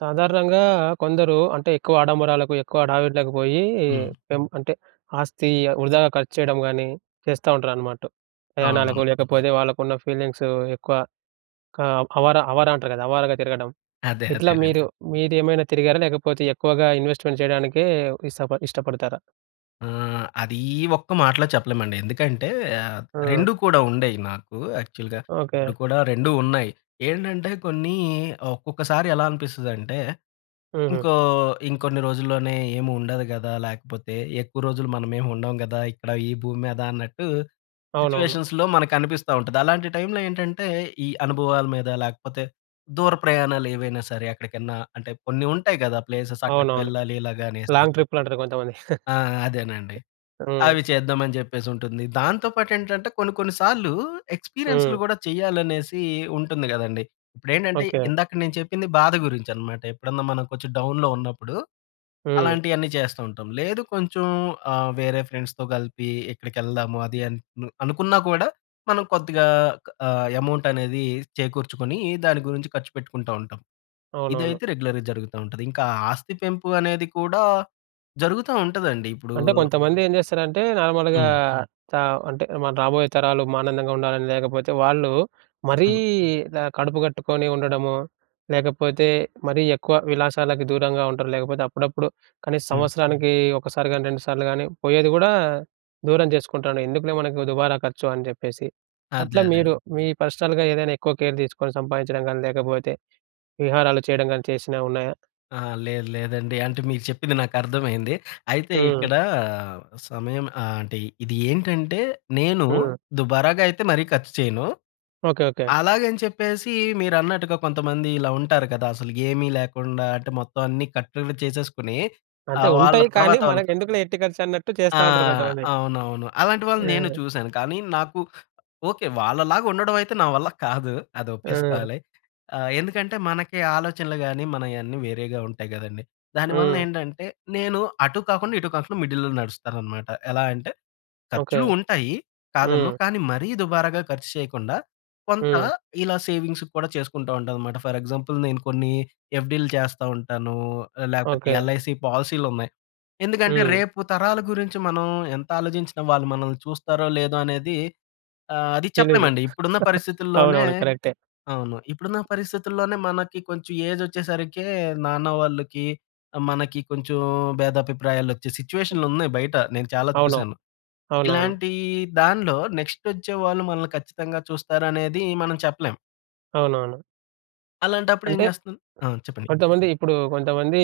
సాధారణంగా కొందరూ అంటే, ఎక్కువ ఆడంబరాలకు, ఎక్కువ హడావిడలకు పోయీ హ్మ్. పెం అంటే, ఆస్తి ఆహ్, వృధాగా ఖర్చు చెయ్యడం గానీ చేస్తా ఉంటరనమాట. అవునవును. ప్రయాణాలకో, లేకపోతే వాళ్ళకున్న ఫీలింగ్సూ ఎక్కువ కాం హవరా అవారా అంటారు గదా! అవారాగా తిరగడం. అదే. ఇట్లా అదేనండి. మీరు, మీరేఏమైనా తిరిగారా, లేకపోతే ఎక్కువగా ఇన్వేస్ట్‌మెంట్ చెయ్యడానికే ఇస్సప ఇష్టపడతారా? ఆ! అదీ ఈ ఒక్క మాటలో చెప్పలేమండి. ఎందుకంటే, ఆహ్, ఆ! రెండూ కూడా ఉండేయి నాకు యాక్చువల్‌గా. ఓకే. ఇప్పుడు కూడా 2 ఉన్నాయి. ఏంటంటే, కొన్నీ ఒక్కొక్కసారి ఎలా అనిపిస్తుందంటే, హుహు. ఇంకో ఇంకొన్ని రోజుల్లోనే ఏమి ఉండదు గదా! లేకపోతే, ఎక్కువ రోజులు మనమేమి ఉండం గదా! ఇక్కడ ఈ భూమి మీద అన్నట్టూ, అవునవును. సిచ్యువేషన్స్‌లో మనకనిపిస్తా ఉంటది. అలాంటి టైమ్‌లో ఏంటంటే, ఈ అనుభవాల మీద, లేకపోతే దూర ప్రయాణాలు ఏవైనా సరే ఎక్కడికన్నా అంటే, కొన్ని ఉంటాయి గదా ప్లేసెస్, అక్కడికి అవునవును. వెళ్ళాలి ఇలాగా అనేసి. లాంగ్ ట్రిప్‌లంటరు కొంతమంది. ఆ! అదేనండి. హ్మ్. అవి చేద్దామని చెప్పేసుంటుంది. దాంతో పాటేంటంటే, కొన్ని కొన్ని సాల్లూ ఎక్స్‌పిరియన్స్‌లు హ్మ్. గూడా చెయ్యాలనేసీ ఉంటుంది గదండీ. ఇప్పుడేంటంటే, ఓకే. ఇందాక నేను చెప్పింది బాధ గురించి అనమాట. ఎప్పుడన్నా మనం కొంచం డౌన్‌లో ఉన్నప్పుడూ, హ్మ్. అలాంటియన్ని చేస్తా ఉంటాం. లేదు కొంచెం ఆహ్, వేరే ఫ్రెండ్స్‌తో గలిపి ఎక్కడికెళ్దాము అది అన్ మ్ అనుకునా కూడా, మనం కొద్దిగా ఆహ్, ఎమౌంటనేదీ చేకూర్చుకొనీ, దాని గురించి ఖర్చు పెట్టుకుంటా ఉంటాం. అవునవును. ఇదైతే రెగ్యులర్‌గా జరుగుతా ఉంటది. ఇంకా ఆస్తి పెంపు అనేది కూడా జరుగుతా ఉంటదండి. ఇప్పుడూ అంటే, కొంతమంది ఏం చేస్తారంటే, నార్మల్‌గా హ్మ్. చ అంటే, మనం రాబోయే తరాలు ఆనందంగుండాలని, లేకపోతే వాళ్ళు మరీ హ్మ్. ఇలా కడుపు కట్టుకొని ఉండడము, లేకపోతే మరీ ఎక్కువ విలాసాలకు దూరంగా ఉంటారు, లేకపోతే అప్పుడప్పుడు కనీస హ్మ్. సంవత్సరానకీ ఒక్కసారి గానీ, 2 సార్లు గానీ పోయేది గూడా దూరం చేసుకుంటాండు. ఎందుకులే మనకు దుబారా ఖర్చు అని చెప్పేసి. అదే. అట్లా అదేండి. మీరు, మీ పర్సనల్‌గా ఏదైనా ఎక్కువ కేర్ తీసుకొని, సంపాదించడం గానీ, లేకపోతే విహారాలు చెయ్యడం గానీ చేసినవున్నాయా? అహా! లేదు, లేదండి. అంటే, మీరు చెప్పింది నాకర్థమైంది. అయితే, హ్మ్. ఇక్కడా సమయం ఆహ్, అంటే, ఇది ఏంటంటే, నేను హ్మ్. దుబారాగా అయితే మరీ ఖచ్చు చెయను. ఓకె. ఓకే. అలాగని చెప్పేసీ మీరన్నట్టుగా కొంతమంది ఇలా ఉంటారు కదా! అసలుకేమి లేకుండా. అంటే, మొత్తం అన్ని కట్టడిని చేసేసుకొని అంతే. ఆహ్, వాళ్ళ ఉంటాయి, కానీ తర్వాతోళ్ళకి మనకెందుకులే ఎట్టి ఖర్చన్నట్టు ఆ! చేస్తా ఉంటరు కొంతమంది. అవునవును. అలాంటి వాళ్ళని నేను ఆ! చూశాను, కానీ నాకు ఓకే. వాళ్ళలాగుండడవైతే నా వల్ల కాదు. అది ఆ! ఒప్పేసుకోవాలి. ఆహ్, ఎందుకంటే, మనకీ ఆలోచనలు గానీ, మనయన్నీ వేరేగా ఉంటాయి గదండీ. దాని వలన హ్మ్. ఏంటంటే, నేను అటూ, కాకుండా ఇటూ కాకుండా మిడిల్‌లో నడుస్తాననమాట. ఎలా అంటే, ఓకే. ఖర్చులూ ఉంటాయి. కాదనను. హ్మ్. కానీ మరీ దుబారాగా ఖర్చు చెయ్యకుండా, కొంత హ్మ్. ఇలా సేవింగ్సుకు కూడా చేసుకుంటా ఉంటానమాట. ఫర్ ఎగ్జాంపుల్, నేను కొన్నీ ఎఫ్‌డీలు చేస్తా ఉంటానూ, లేకపోతే ఓకే. ఎల్‌ఐసీ పాలసీలున్నాయి. ఎందుకంటే, హ్మ్. రేపు తరాల గురించి మనం ఎంతాలోజించినా వాళ్ళు మనల్ని చూస్తారో, లేదో అనేది ఆహ్, అది తెలీదు. చెప్పలేమండి. ఇప్పుడున్న పరిస్థితుల్లోనే అవునవును. కరక్టే. అవును. ఇప్పుడున్న పరిస్థితుల్లోనే మనకి కొంచెం ఏజొచ్చేసరికే నాన్న వాళ్ళకి, మనకి కొంచుం భేదాభిప్రాయాలొచ్చే సిచ్యుయేషన్‌లున్నాయి బయట, నేను చాలా అవును. చూశాను. అవునవును. ఇలాంటీ దాన్లో నెక్స్‌టొచ్చేవాళ్ళు మనల్ని ఖచ్చితంగా చూస్తారనేదీ మనం చెప్పలేం. అవునవును. అలాంటప్పుడు ఏం అంటే. చేస్తాను? ఆ! చెప్పండి. కొంతమంది ఇప్పుడు కొంతమంది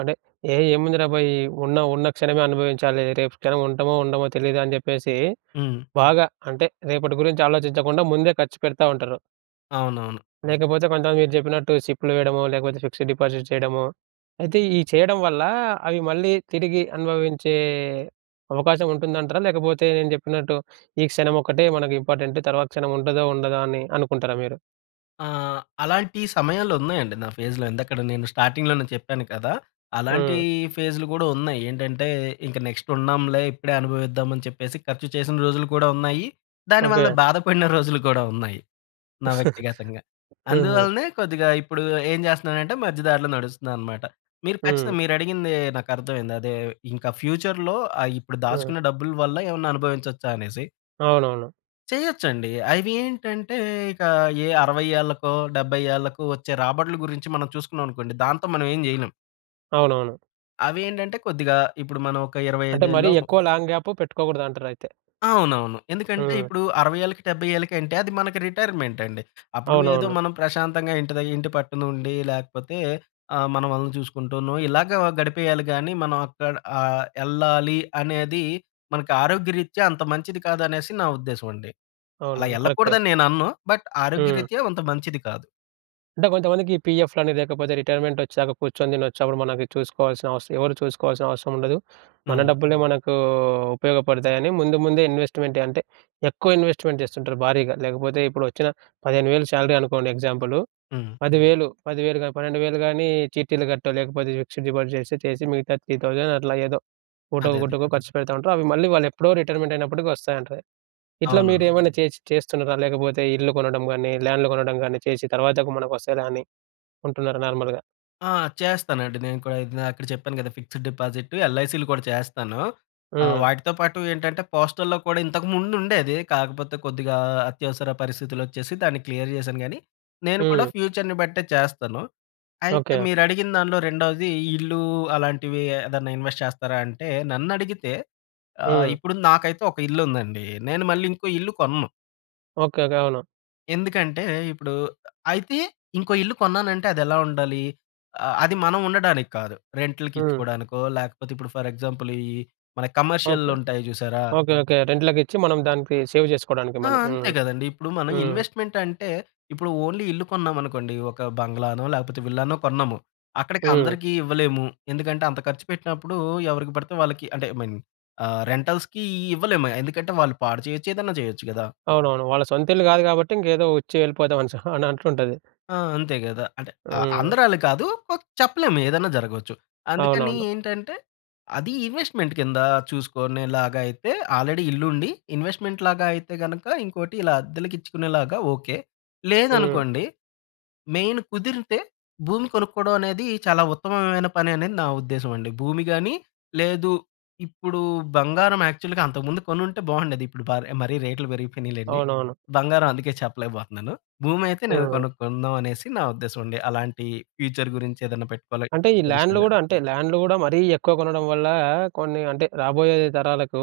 అంటే ఏ ఏముందిరా భాయ్ ఉన్న ఉన్న క్షణమే అనుభవించాలి. రేపు క్షణం ఉంటమో ఉండమో తెలీదు అని చెప్పేసి, హ్మ్. బాగా అంటే రేపటి గురించి ఆలోచించకుండా ముందే ఖర్చు పెడతా ఉంటారు. అవునవును. లేకపోతే కొంతమంది మీరు చెప్పినట్టు సిప్‌లు వేయడమో, లేకపోతే ఫిక్స్డ్ డిపాజిట్ చేయడమో, అయితే ఈ చేయడం వల్ల అవి మళ్ళీ తిరిగి అనుభవించే అవకాశం ఉంటుందంటారా? లేకపోతే నేను చెప్పినట్టు ఈ క్షణం ఒక్కటే మనకు ఇంపార్టెంట్, తర్వాత క్షణం ఉంటదో ఉండదో అని అనుకుంటారా మీరు? ఆ! అలాంటి సమయాలు ఉన్నాయండి నా ఫేస్‌లో. ఇందాకడ నేను స్టార్టింగ్‌లోనే చెప్పాను కదా! అలాంటి హ్మ్. ఫేస్‌లు కూడా ఉన్నాయి. ఏంటంటే ఇంక నెక్స్ట్ ఉండంలే ఇప్పుడే అనుభవిద్దామని చెప్పేసి, ఖర్చు చేసిన రోజులు కూడా ఉన్నాయి. దానివల్ల ఓకే. బాధపడిన రోజులు కూడా ఉన్నాయి, నా వ్యక్తిగతంగా. హుహు. అందువలనే కొద్దిగా ఇప్పుడు ఏం చేస్తున్నానంటే మధ్య దారిలో నడుస్తున్నానన్నమాట. మీరు ఖచ్చితంగా హ్మ్. మీరు అడిగింది నాకు అర్థమైంది. అదే ఇంకా ఫ్యూచర్‌లో ఆహ్ ఇప్పుడు హ్మ్. దాచుకున్న డబ్బుల వల్ల ఏమన్నా అనుభవించొచ్చా అనేసి? అవునవును. చేయొచ్చండి. అవి ఏంటంటే ఇక ఏ 60 ఏళ్ళకో, 70 ఏళ్ళకో వచ్చే రాబడుల గురించి మనం చూసుకున్నామనుకోండి, దాంతో మనం ఏం చేయలేం. అవునవును. అవి ఏంటంటే కొద్దిగా ఇప్పుడు మనం ఒక ఇరవై అంటే ఐదు మరీ ఏళ్ళో ము ఎక్కువ లాంగ్ గ్యాప్ పెట్టుకోగూడదంటారు అయితే. అవునవును. ఎందుకంటే హ్మ్. ఇప్పుడు 60 ఏళ్ళకి, 70 ఏళ్ళకి అంటే అది మనకి రిటైర్‌మెంట్ అండి. అప్పుడు ఏదో అవునవును మనం ప్రశాంతంగా ఇంటి ద ఇంటి పట్టునుండి లేకపోతే ఆహ్, మన వాళ్ళని చూసుకుంటూనో ఇలాగా గడిపేయాలి గానీ మనం అక్కడ ఆహ్, యెళ్ళాలి అనేది మనకి ఆరోగ్యరీత్యా అంత మంచిది కాదనేసి నా ఉద్దేశం అండి. అలా అవునవును. కరెక్టే. యెళ్ళకూడదని నేను అనను. బట్ హ్మ్. ఆరోగ్యరీత్యా అంత మంచిది కాదు. అంటే కొంతమందికి పీఎఫ్‌లని లేకపోతే రిటైర్మెంట్ వచ్చాక కూర్చొని తినచ్చు, అప్పుడు మనకి చూసుకోవాల్సిన అవసరం ఎవరు చూసుకోవాల్సిన అవసరం ఉండదు. మన హ్మ్. డబ్బులే మనకు ఉపయోగపడతాయని ముందు ముందే ఇన్వెస్ట్‌మెంట్ అంటే ఎక్కువ ఇన్వెస్ట్‌మెంట్ చేస్తుంటారు భారీగా. లేకపోతే ఇప్పుడొచ్చిన 15,౦౦౦ శాలరీ అనుకోండి ఎగ్జాంపుల్ హ్మ్. 10000, 10000 గాని, 12000 గానీ చీటీలు గట్టో లేకపోతే, ఫిక్సెడ్ డిపాజిట్ చేసి చేసి మిగతా 3000 అట్లా ఏదో ఒకటొ అదే అదే. ఒకటకో ఖర్చు పెడతా ఉంటారు. అవి మళ్ళీ వాళ్ళు ఎప్పుడో రిటైర్మెంటయినప్పడికి వస్తాయంట. ఇట్లా అవును. మీరేమైనా చేసి చేస్తున్నారా లేకపోతే ఇల్లు కొనడం గాని, ల్యాండ్‌లు కొనడం గాని చేసి తర్వాత మనకు వస్తాదా అని ఉంటున్నారా నార్మల్‌గా? ఆ! చేస్తానండి నేను కూడా ఇందాక చెప్పాను కదా ఫిక్స్డ్ డిపాజిట్, ఎల్ఐసిలు కూడా చేస్తాను. ఆహ్, హ్మ్. వాటితో పాటు ఏంటంటే పోస్టల్‌లో కూడా ఇంతకు ముందు ఉండేది. కాకపోతే కొద్దిగా ఆహ్, అత్యవసర పరిస్థితులొచ్చేసి దాన్ని క్లియర్ జేశాను కానీ, నేను కూడా హ్మ్. ఫ్యూచర్‌ని బట్టే చేస్తాను. అయితే ఓకే. మీరడిగిన దానిలో రెండవది ఇల్లు అలాంటివి ఏదైనా ఇన్వెస్ట్ చేస్తారా అంటే, నన్నడిగితే ఆహ్, హ్మ్. ఇప్పుడు నాకైతే ఒక ఇల్లుందండి. నేను మళ్ళీ ఇంకో ఇల్లు కొనను. Okay, okay. అవును. ఎందుకంటే ఇప్పుడూ అయితే ఇంకో ఇల్లు కొన్నానంటే అదెలా ఉండాలి? ఆహ్, అది మనం ఉండడానికి కాదు. రెంట్‌లుకి హ్మ్. ఇచ్చుకోడానికో, లేకపోతే ఇప్పుడు ఫర్ ఎగ్జాంపుల్ ఈహ్, మన కమర్షియల్‌లో ఓకే. ఉంటాయి చూసారా? Okay, okay. రెంట్‌లకిచ్చి మనం దానికి సేవ్ చేసుకోడానికి ఆ! మనీ. అంతే హ్మ్. గదండీ! ఇప్పుడు మనం హ్మ్. ఇన్వెస్ట్‌మెంట్‌ అంటే ఇప్పుడు ఓన్లీ ఇల్లు కొన్నామనుకోండి. ఒక బంగ్లానో లేకపోతే విల్లానో కొన్నాము. హ్మ్. అక్కడికందరికి ఇవ్వలేము. ఎందుకంటే అంత ఖర్చు పెట్టినప్పుడూ, ఎవరికి బడితే వాళ్ళకి అంటే, ఐ మీన్ ఆహ్, రెంటల్స్‌కీ ఇవ్వలేము. ఎందుకంటే వాళ్ళు పాడు చేయొచ్చు. ఏదన్నా జేయొచ్చు కదా! అవునవును. వాళ్ళ సొంతిల్లు గాదు గాబట్టి ఇంకేదో వచ్చి వెళ్ళిపోదాం అనిసి అని అంటుంటాది. ఆ! అంతే గదా! అంటే ఆహ్, హ్మ్. అందరూ అలా కాదు చెప్పలేం ఏదన్నా జరగొచ్చు. అందుకని అవునవును. ఏంటంటే, అది ఇన్వెస్ట్‌మెంట్ కింద చూసుకునేలాగయితే ఆల్రెడీ ఇల్లుండి ఇన్వెస్ట్‌మెంట్‌లాగా అయితే గనక ఇంకోటి, ఇలా అద్దెలకిచ్చుకునేలాగా ఓకె. హ్మ్. లేదనుకోండి మెయిన్ కుదిరితే భూమి కొనుక్కోడం అనేది చాలా ఉత్తమమైన పననేది నా ఉద్దేశంమండి. భూమి గాని, లేదు ఇప్పుడు బంగారం యాక్చువల్‌గా అంతకు ముందు కొనుంటే బావుండేది. ఇప్పుడు బార్ మరీ రేట్‌లు పెరిగిపోయినయి లెండి. అవునవును. బంగారం అందుకే చెప్పలేకబోతున్నాను. భూమయితే నేను హ్మ్. కొనుక్కుందాం, అనేసి నా ఉద్దేశమండి. అలాంటియి ఫ్యూచర్ గురించి ఏదైనా పెట్టుకోలి అంటే ఈ ల్యాండ్‌లు అడిషనల్‌గా. గూడా అంటే, ల్యాండ్‌లు గూడా మరీ ఎక్కువ కొనడం వల్లా, కొన్ని అంటే రాబోయే తరాలకు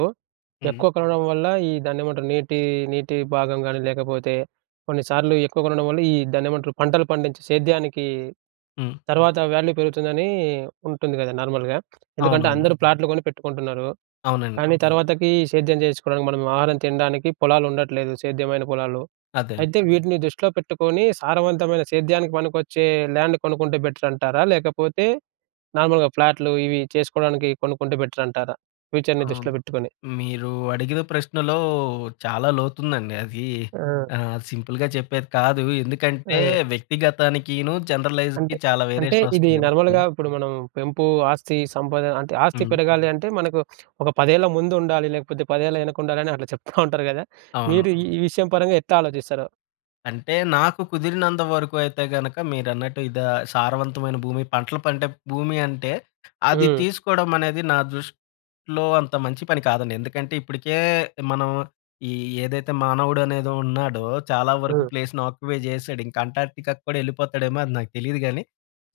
హ్మ్. ఎక్కువ కొనడం వల్ల ఈ దాన్నేమంటారు? నీటి, నీటి భాగం గాని లేకపోతే కొన్నిసార్లు ఎక్కువ కొనడం వల్ల ఈ దాన్నేమంటారు? పంటలు పండించి సేద్యానికీ హ్మ్. తర్వాత వాల్యూ పెరుగుతుందని ఉంటుంది గదా! నార్మల్‌గా. ఎందుకంటే అవునవును. అందరూ ప్లాట్లు గొని పెట్టుకుంటున్నారు. అవునండి. కానీ తర్వాతకి సేద్యం చేయించ్చుకోడానికి, మనం ఆహారం తినడానికి, పొలాలుండట్లేదు సేద్యమైన పొలాలు. అదే. అయితే వీటిని దృష్టిలో పెట్టుకొని సారవంతమైన సేద్యానికి పనికొచ్చే ల్యాండ్ కొనుక్కుంటే బెటరంటారా? లేకపోతే నార్మల్‌గా ఫ్లాట్లు ఇవి చేసుకోడానికి కొనుక్కుంటే బెటరంటారా? ఫ్యూచర్‌ని అవును. దృష్టిలో పెట్టుకొని. మీరు అడిగిన ప్రశ్నలో చాలా లోతుందండి అదీ ఆ! ఆహ్, సింపుల్‌గా చెప్పేది కాదు. ఎందుకంటే ఆ! వ్యక్తిగతానికిను, జనరలైజ్‌కి అంటే, చాలా అంటే వేరియేషన్ ఇది వస్తుంది గదా! హ్మ్. నార్మల్‌గా ఇప్పుడు మనం పెంపు ఆస్తి, సంపాదన అంటే ఆస్తి హ్మ్. పెరగాలి అంటే మనకు ఒక "పదేళ్ల ముందుండాలి. లేకపోతే పదేళ్ల వెనకుండాలి." అని అట్లా చెప్తా ఉంటారు గదా! అవును. మీరు ఈ విషయం పరంగా ఎట్లా ఆలోచిస్తారు? అంటే నాకు కుదిరినంత వరకు అయితే గనక మీరన్నట్టు ఇదా సారవంతమైన భూమి. పంటలు పండె భూమి అంటే, అది హ్మ్. తీసుకోవడం అనేది నా దృష్టిలో అంత మంచి పని కాదండి. ఎందుకంటే, ఇప్పటికే మనం ఈ ఏదైతే మానవుడు అనేది ఉన్నాడో, చాలా వరకు హ్మ్. ప్లేస్‌ని ఆక్యుపై చేసాడు. ఇంకా అంటార్క్‌టికా కూడా ఎళ్ళిపోతాడు ఏమో, అది నాకు తెలియదు గానీ,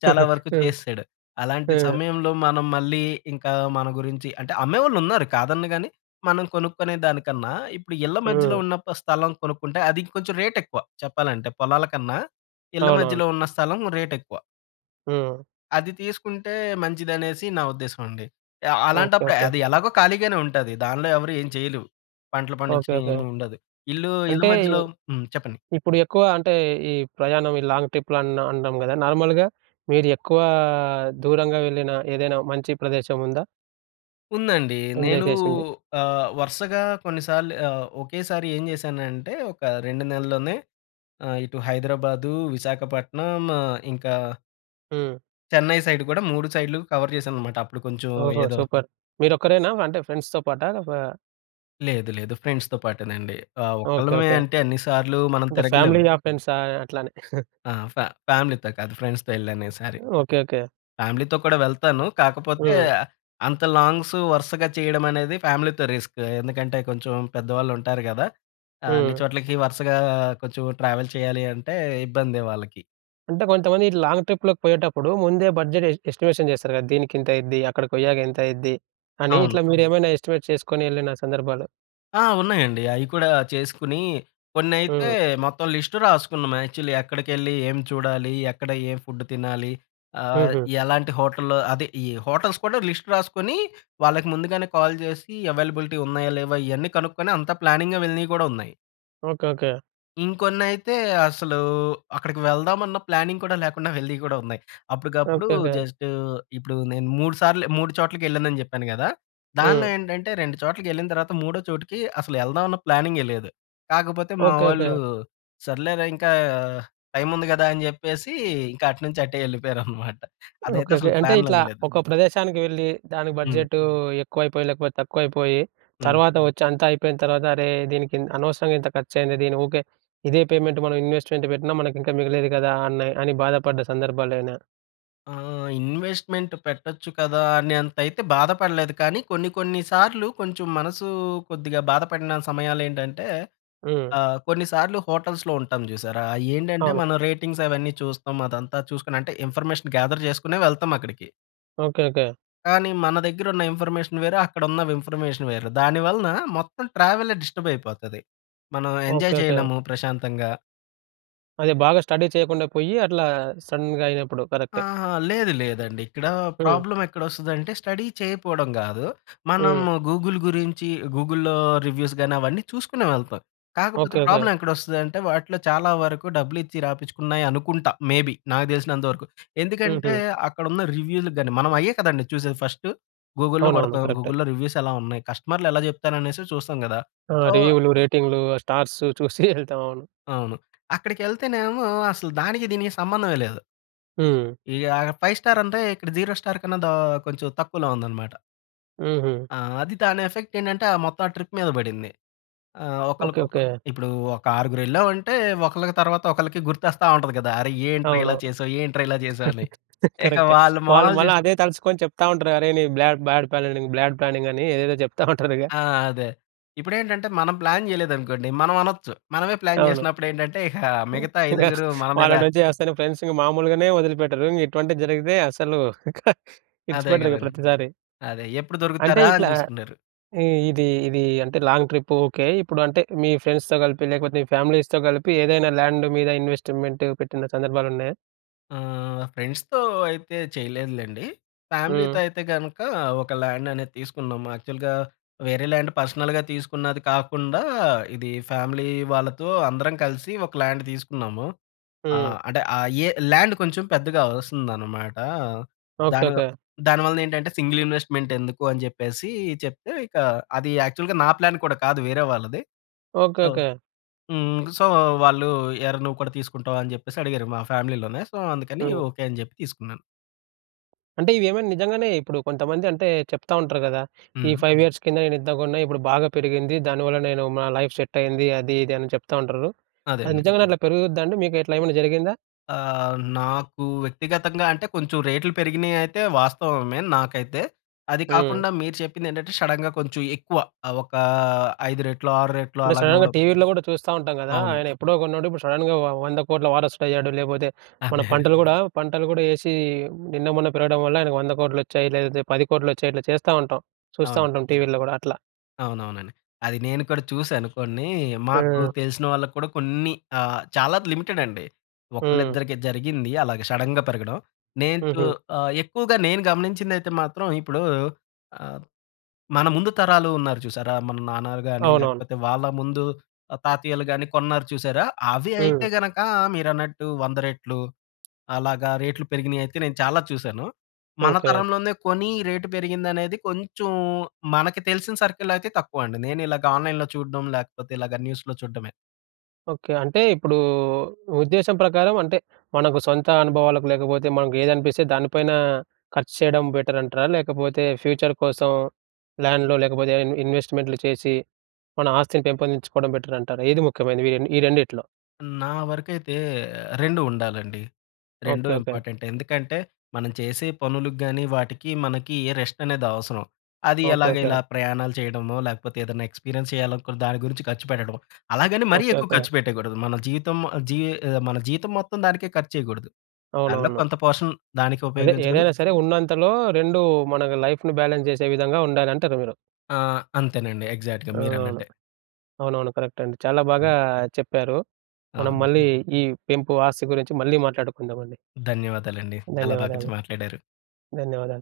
చాలా వరకు హ్మ్, చేసెసాడు. అలాంటి హ్మ్. సమయంలో మనం మళ్ళీ ఇంకా మన గురించి అంటే అమ్మేవాళ్ళు ఉన్నారు. కాదన్ను గాని మనం కొనుక్కునే దానికన్నా, ఇప్పుడు ఇళ్ల మధ్యలో హ్మ్. ఉన్న ఒక్క స్థలం కొనుక్కుంటే అది కొంచెం రేట్ ఎక్కువ. చెప్పాలంటే పొలాల కన్నా, ఇళ్ల అవునవును. మధ్యలో ఉన్న స్థలం రేట్ ఎక్కువ. హ్మ్. అది తీసుకుంటే మంచిదనేసి నా ఉద్దేశం అండి. ఆహ్, ఓకే. అలాంటప్పుడే ఓకే. అది ఎలాగో ఖాళీగానే ఉంటది. దానిలో ఎవరు ఏం చేయలేం. పంటలు ఓకే. పండించడం ఏమి ఓకే. ఉండదు. ఇల్లు ఇల్లు అంటే, మధ్యలో హ్మ్. చెప్పండి. ఇప్పుడు ఎక్కువ అంటే ఈ ప్రయాణం ఈ లాంగ్ ట్రిప్‌లు అన్ అంటాం గదా! నార్మల్‌గా మీరు ఎక్కువ దూరంగా వెళ్ళిన ఏదైనా మంచి ప్రదేశం ఉందా? ఉందండి. ఎంజాయ్ నేను చేసింది? ఆహ్, వరసగా కొన్నిసార్లు ఆహ్, ఒకేసారి ఏం చేశానంటే ఒక 2 నెలల్లోనే ఆహ్, ఇటు హైదరాబాదు. విశాఖపట్నం. ఆహ్, ఇంకా హ్మ్. చెన్నై సైడ్ కూడా 3 సైడ్‌లు కవర్ చేశానన్నమాట. అప్పుడు కొంచెం ఓహో! ఏదో సూపర్! మీరొక్కరేనా అంటే ఫ్రెండ్స్‌తో పాటా? ఒకా లేదు, లేదు. ఫ్రెండ్స్‌తో పాటేనండి. ఆహ్, ఓకె. ఒక్కలమే ఓకె. అంటే అన్ని సార్లూ మనం అంటే తిరగలేం. ఫ్యామిలీయా? ఫ్రెండ్సా? అట్లని. ఆ! ఫా ఫ్యామిలీతో కాదు ఫ్రెండ్స్‌తో వెళ్ళానీసారి. ఓకె. ఓకె. ఫ్యామిలీతో కూడా వెళ్తాను. కాకపోతే హ్మ్. అంత లాంగ్స్ వరుసగా చేయడమనేది ఫ్యామిలీతో రిస్క్. ఎందుకంటే కొంచెం పెద్దవాళ్ళుంటారు కదా! అన్ని హ్మ్. చోట్లకి వరుసగా కొంచెం ట్రావెల్ చేయాలి అంటే ఇబ్బందే వాళ్ళకి. అంటే కొంతమంది ఇట్ల లాంగ్ ట్రిప్‌లకి పోయేటప్పుడు ముందే బడ్జెట్ ఎ ఎస్టిమేషన్ చేస్తారు కదా! "దీనికింత అయిద్ది, అక్కడికి పోయాక ఇంత అయిద్ది" అని అవును. ఇట్లా మీరేమైనా ఎస్టిమేట్ చేసుకొనెళ్ళిన సందర్భాలు ఆ! ఉన్నాయండి. అయి కూడా చేసుకొనీ కొన్నైతే హ్మ్. మొత్తం లిస్ట్ రాసుకున్నాం యాక్చువల్లీ. "ఎక్కడికెళ్ళి ఏం చూడాలి? ఎక్కడ ఏం ఫుడ్ తినాలి?" ఆహ్, హుహు. ఎలాంటి హోటల్‌లో అదే ఈ హోటల్స్ కూడా లిస్ట్ రాసుకునీ వాళ్ళకి ముందుగానే కాల్ చేసి అవైలబిలిటీ ఉన్నాయా? లేవా? ఇవన్నీ కనుక్కొని అంతా ప్లానింగ్‌గా వెళ్ళినవి కూడా ఉన్నాయి. ఓకె. ఓకె. ఇంకొన్నైతే అసలూ అక్కడికి వెళ్దామన్న ప్లానింగ్ కూడా లేకుండా వెళ్ళినవి కూడా ఉన్నాయి. అప్పటికప్పుడు ఓకె. ఓకె. జస్ట్ ఇప్పుడు నేను మూడు సార్లు మూడు చోట్లకెళ్ళానని చెప్పాను కదా! దాంట్లో హ్మ్. ఏంటంటే రెండు చోట్లకెళ్ళిన తర్వాత మూడో చోటుకి అసలు ఎళ్దామన్న ప్లానింగే లేదు. కాకపోతే మా ఓకె. ఓకె. వాళ్ళు, "సర్లే రా! ఇంకా టైమ్ ఉంది కదా!" అని చెప్పేసి ఇంకా అటునుంచి అటే వెళ్ళిపోయారనమాట. అదైతే ఓకె. ఓకె. అసలు అంటే ఇట్లా ప్లాన్‌లోదె లేదు. ఒక ప్రదేశానికి వెళ్ళి దానికి హ్మ్. బడ్జెటూ ఎక్కువైపోయి, లేకపోతే తక్కువైపోయీ హ్మ్. తర్వాత వచ్చి అంతా అయిపోయిన తర్వాత, "అరే! దీనికి ఇన్ అనవసరంగా ఇంత ఖర్చు అయింది. దీనికి ఓకె, ఇదే పేమెంట్ మనం ఇన్వెస్ట్‌మెంట్ పెట్టినా మనకింకా మిగిలేది కదా!" అని అని బాధపడ్డ సందర్భాలేమైనా ఆ! ఇన్వెస్ట్మెంటు పెట్టొచ్చు కదా! అనేంతయితే బాధపడలేదు కానీ, కొన్ని కొన్ని సార్లు, కొంచెం మనసూ కొద్దిగా బాధపడిన సమయాలేంటంటే, హ్మ్. అహ్, కొన్ని సార్లు హోటల్స్‌లో ఉంటాం జూసారా, అయ్యేండంటే అవును. మన రేటింగ్స్ అవన్నీ చూస్తాం, అదంతా చూసుకొని అంటే, ఇన్ఫర్మేషన్ గ్యాద‌ర్ చేసుకునే వెళ్తాం అక్కడికి. ఓకె. ఓకె. కానీ, మన దెగ్గరున్న ఇన్ఫర్మేషన్ వేరు, అక్కడున్న విమ్ఫర్మేషన్ వేరు. దానివలన మొత్తం ట్రావెలే డిస్టర్బయిపోతది. మనం ఎంజాయ్ ఓకె. ఓకె. చేయలేము ప్రశాంతంగా. అదే బాగా స్టడీ చేయకుండా పొయ్యి, అట్లా సడన్‌గా అయినప్పుడు కరక్టే. ఆహా! లేదు లేదండి. ఇక్కడా హ్మ్. ప్రాబ్లం ఎక్కడొ‌స్తదంటే స్టడీ చేయకపోడం గాదు. హ్మ్. మనము గూగుల్ గురించి, గూగుల్‌‌లో రివ్యూస్ గాని అవన్నీ చూసుకునే వెళ్తాం. కాకపోతే ఓకె. ఓకె. ప్రాబ్లం ఎక్కడొస్తదదంటే, వాటిలో చాలా వరకు డబ్బులిచ్చి రాపిచ్చుకున్నాయి అనుకుంటా, మేబి, నాకు తెలిసినంత వరకు. ఎందుకంటే, హుహు. అక్కడున్న రివ్యూలకు గాని మనం అయ్యే కదండీ చూసేది, ఫస్టు గూగుల్‌లో అవునవును. కొడతాం, కరక్టే. గూగుల్‌లో రివ్యూసెలా ఉన్నాయి, కస్టమర్‌లెలా చెప్తారనేసే చూస్తాం గదా! ఆ! సో రివ్యూలు, రేటింగ్‌లు, ఆ స్టార్స్ చూసి యెళ్తాం. అవును. అవును. అక్కడికె‌ళ్తేనేమో, అసలు దానికి దీనికి సంబంధమే లేదు. హ్మ్. ఈ ఆగర్ ఫైవ్ స్టారంటే, ఇక్కడ జీరో స్టార్ కన్నా దా కొంచెం తక్కువలో ఉందన‌మాట. హుహు. ఆ! అది దాని ఎఫెక్ట్ ఏంటంటే మొత్తం ఆ ట్రిప్ మీద పడింది. ఆహ్, ఒకళ్ళకి ఓకే. ఒక ఓకే. ఇప్పుడు ఒక ఆరుగురు వెళ్ళామంటే, ఒకళ్ళకి తరువాత ఒకళ్ళకి గుర్తొస్తా ఉంటది కదా! "అరె! ఏంట్రా ఇలా అవునవును చేశావ్? ఏంట్రా ఇలా చేశావు" అని. ఇక కరక్టే. వాళ్ళ వాళ్ళు మొహాలు మళ్ళా చూసి అదే తలుచుకొని చెప్తా ఉంటరు "అరె! నీ బ్లాడ్డ్ పానింగ్ బ్యాడ్ ప్లానింగ్" అని ఏదేదో చెప్తా ఉంటారుగా. ఆ! అదే. ఇప్పుడేంటంటే మనం ప్లాన్ చేయలేదనుకోండి, మనం అనొచ్చు. మనమే ప్లాన్ అవును. చేసినప్పుడు ఏంటంటే ఇక మిగతా ఐదుగురు మన వాళ్ళ మీద నుంచి వస్తేనే ఫ్రెండ్సు ఇంక మామూలుగానే వదిలిపెట్టరు, ఇంక ఇటువంటివి జరిగితే అస్సలు అదే ఇడ్చిపెట్టరు ఇక కదండీ! ప్రతిసారి. అదే ఎప్పుడు అంటే దొరుకుతారా అని ఇట్లా చూసుకున్నారు. ఇ ఇది ఇది అంటే లాంగ్ ట్రిప్పు ఓకే. ఇప్పుడు అంటే మీ ఫ్రెండ్స్‌తో కలిపి, లేకపోతే మీ ఫ్యామిలీస్‌తో కలిపి ఏదైనా ల్యాండు మీద ఇన్వెస్ట్‌మెంట్ పెట్టిన సందర్భాలున్నయా? ఆహ్, ఫ్రెండ్స్‌తో అయితే చేయలేదులేండి. హ్మ్. ఫ్యామిలీ‌తో అయితే గనుక ఒక ల్యాండ్ అనేది తీసుకున్నాం. యాక్చువల్‌గా వేరే ల్యాండ్ పర్సనల్‌గా తీసుకున్నది కాకుండా, ఇది ఫ్యామిలీ వాళ్ళతో అందరం కలిసి ఒక ల్యాండ్ తీసుకున్నాము. హ్మ్. ఆహ్, అంటే ఆహ్, ఏ ల్యాండ్ కొంచెం పెద్దగా వస్తుందన్నమాట. ఓకే. దాని ఓకే. దాని వల్ల ఏంటంటే సింగిల్ ఇన్వెస్ట్‌మెంట్ ఎందుకు అని చెప్పేసి, చెప్తే ఇక అది యాక్చువల్‌గా నా ప్లాన్ కూడా కాదు వేరే వాళ్ళది. ఓకే. So okay. హ్మ్, సో, వాళ్ళు, "ఏరా! నువ్వు కూడా తీసుకుంటావా?" అని చెప్పేసి అడిగారు మా ఫ్యామిలీ‌లోనే. సో, అందుకని హ్మ్. ఓకే అని చెప్పి తీసుకున్నాను. అంటే ఇవి ఏమైనా నిజంగానే ఇప్పుడు కొంతమంది అంటే చెప్తా ఉంటారు గదా! ఈ హ్మ్. 5 ఇయర్స్ కింద నేను ఇంతకొన్న ఇప్పుడు బాగా పెరిగింది. దానివల్ల నేను మా లైఫ్ సెట్ అయింది అది, ఇది అని చెప్తా ఉంటారు. అదే అది అండి. నిజంగానే అట్లా పెరుగుద్దా అండి? మీకు ఇట్లా ఏమన్నా జరిగిందా? ఆహ్, నాకు వ్యక్తిగతంగా అంటే కొంచెం రేట్‌లు పెరిగినయి అయితే వాస్తవమే నాకైతే. అది హ్మ్. కాకుండా మీరు చెప్పింది ఏంటంటే షడెన్‌గా కొంచెం ఎక్కువ ఒక 5 రెట్లు, 6 రెట్లు అంటే సడెన్‌గా అలాగవడం. టీవీలో కూడా చూస్తా ఉంటాం కదా! అవును. ఆయన ఎప్పుడో కొన్నోడు ఇప్పుడు షడెన్‌గా వ 1,00,00,00,000 వారసుడు అయ్యాడు. లేపోతే మన అదే. పంటలు కూడా పంటలు కూడా ఏసి నిన్న మొన్న పెరగడం వల్ల ఆయనకు 1,00,00,00,000 వచ్చాయి లేదంతే 10,00,00,000 వచ్చాయి. ఇట్లా చేస్తా ఉంటాం చూస్తా అవును. ఉంటాం. టీవీలో గూడా అట్లా. అవునవునం‌డి. అది నేను కూడా చూసాను కొన్ని, మాకు ఆ! తెలిసిన వాళ్ళకి కూడా కొన్ని ఆహ్, చాలా లిమిటెడ్ అండి. హ్మ్. ఒకళ్ళిద్దరికి జరిగింది అలాగే సడెన్‌గా పెరగడం. నేను చు హుహు. ఆహ్, ఎక్కువగా నేను గమనించింది అయితే మాత్రం ఇప్పుడు ఆహ్, మన ముందు తరాలు ఉన్నారు చూసారా? మన నాన్నాలు గాని అవునవును. లేకపోతే వాళ్ళ ముందు ఆహ్, తాతయ్యలు గాని కొన్నారు చూసారా? అవి హ్మ్. అయితే గనక మీరన్నట్టు 100 రెట్లు అలాగా రేట్లు పెరిగినయి అయితే నేను చాలా చూసాను. మన ఓకే. తరంలోనే కొని రేట్ పెరిగింది అనేది కొంచెం మనకి తెలిసిన సర్కిల్ అయితే తక్కువండి. నేను ఇలాగ ఆన్‌లైన్‌లో చూడం లేకపోతే ఇలాగా న్యూస్‌లో చూడమే. ఓకే. అంటే ఇప్పుడు ఉద్దేశ్యం ప్రకారం అంటే మనకు సొంత అనుభవాలకు లేకపోతే, మనకు ఏది అనిపిస్తే దానిపైన ఖర్చు చేయడం బెటర్ అంటారా? లేకపోతే ఫ్యూచర్ కోసం ల్యాండ్‌లో లేకపోతే ఇన్ ఇన్వెస్ట్‌మెంట్లు చేసి మన ఆస్తిని పెంపొందించుకోవడం బెటర్ అంటారా? ఏది ముఖ్యమైనది ఇవ్వని ఈ రెండిట్లో? నా వరకైతే రెండు ఉండాలండి. రెండు ఓకే, ఓకే. ఇంపార్టెంట్. ఎందుకంటే, మనం చేసే పనులు గాని, వాటికి మనకి ఏ రెస్టనేది అవసరం. అది ఓకే, ఎలాగ ఓకే. ఇలా ప్రయాణాలు చేయడమో, లేకపోతే ఏదైనా ఎక్స్‌పీరియన్స్ చేయాలనుకున్న దాని గురించి ఖర్చు పెట్టడం. అలాగని మరీ ఓకే, ఎక్కువ ఓకే. ఖర్చు పెట్టయకూడదు. మన జీతం ఆహ్, జీ ఆహ్, మన జీతం మొత్తం దానికే ఖర్చేయకూడదు. దానిలో అవునవును. కొంత పోర్షన్ దానికి అదే ఉపయోగించుకొని ఏదైనా సరే! ఉన్నంతలో రెండు మన‌కి లైఫ్‌ని బ్యాలెన్స్ చేసే విధంగా ఉండాలి అంటారు మీరు? ఆ! అంతేనండి ఎగ్జాక్ట్‌గా ఆ! అవును. మీరన్నట్టే. అవునవును. కరెక్ట్ అండి. చాలా బాగా హ్మ్. చెప్పారు. మనం అవును. హ్మ్. మళ్ళీ ఈ పెంపు ఆస్తి గురించి మళ్ళీ మాట్లాడుకుందామండి. ధన్యవాదాలండి. చాలా బాగా చ ధన్యవాదాలు. మాట్లాడారు. ధన్యవాదాలు.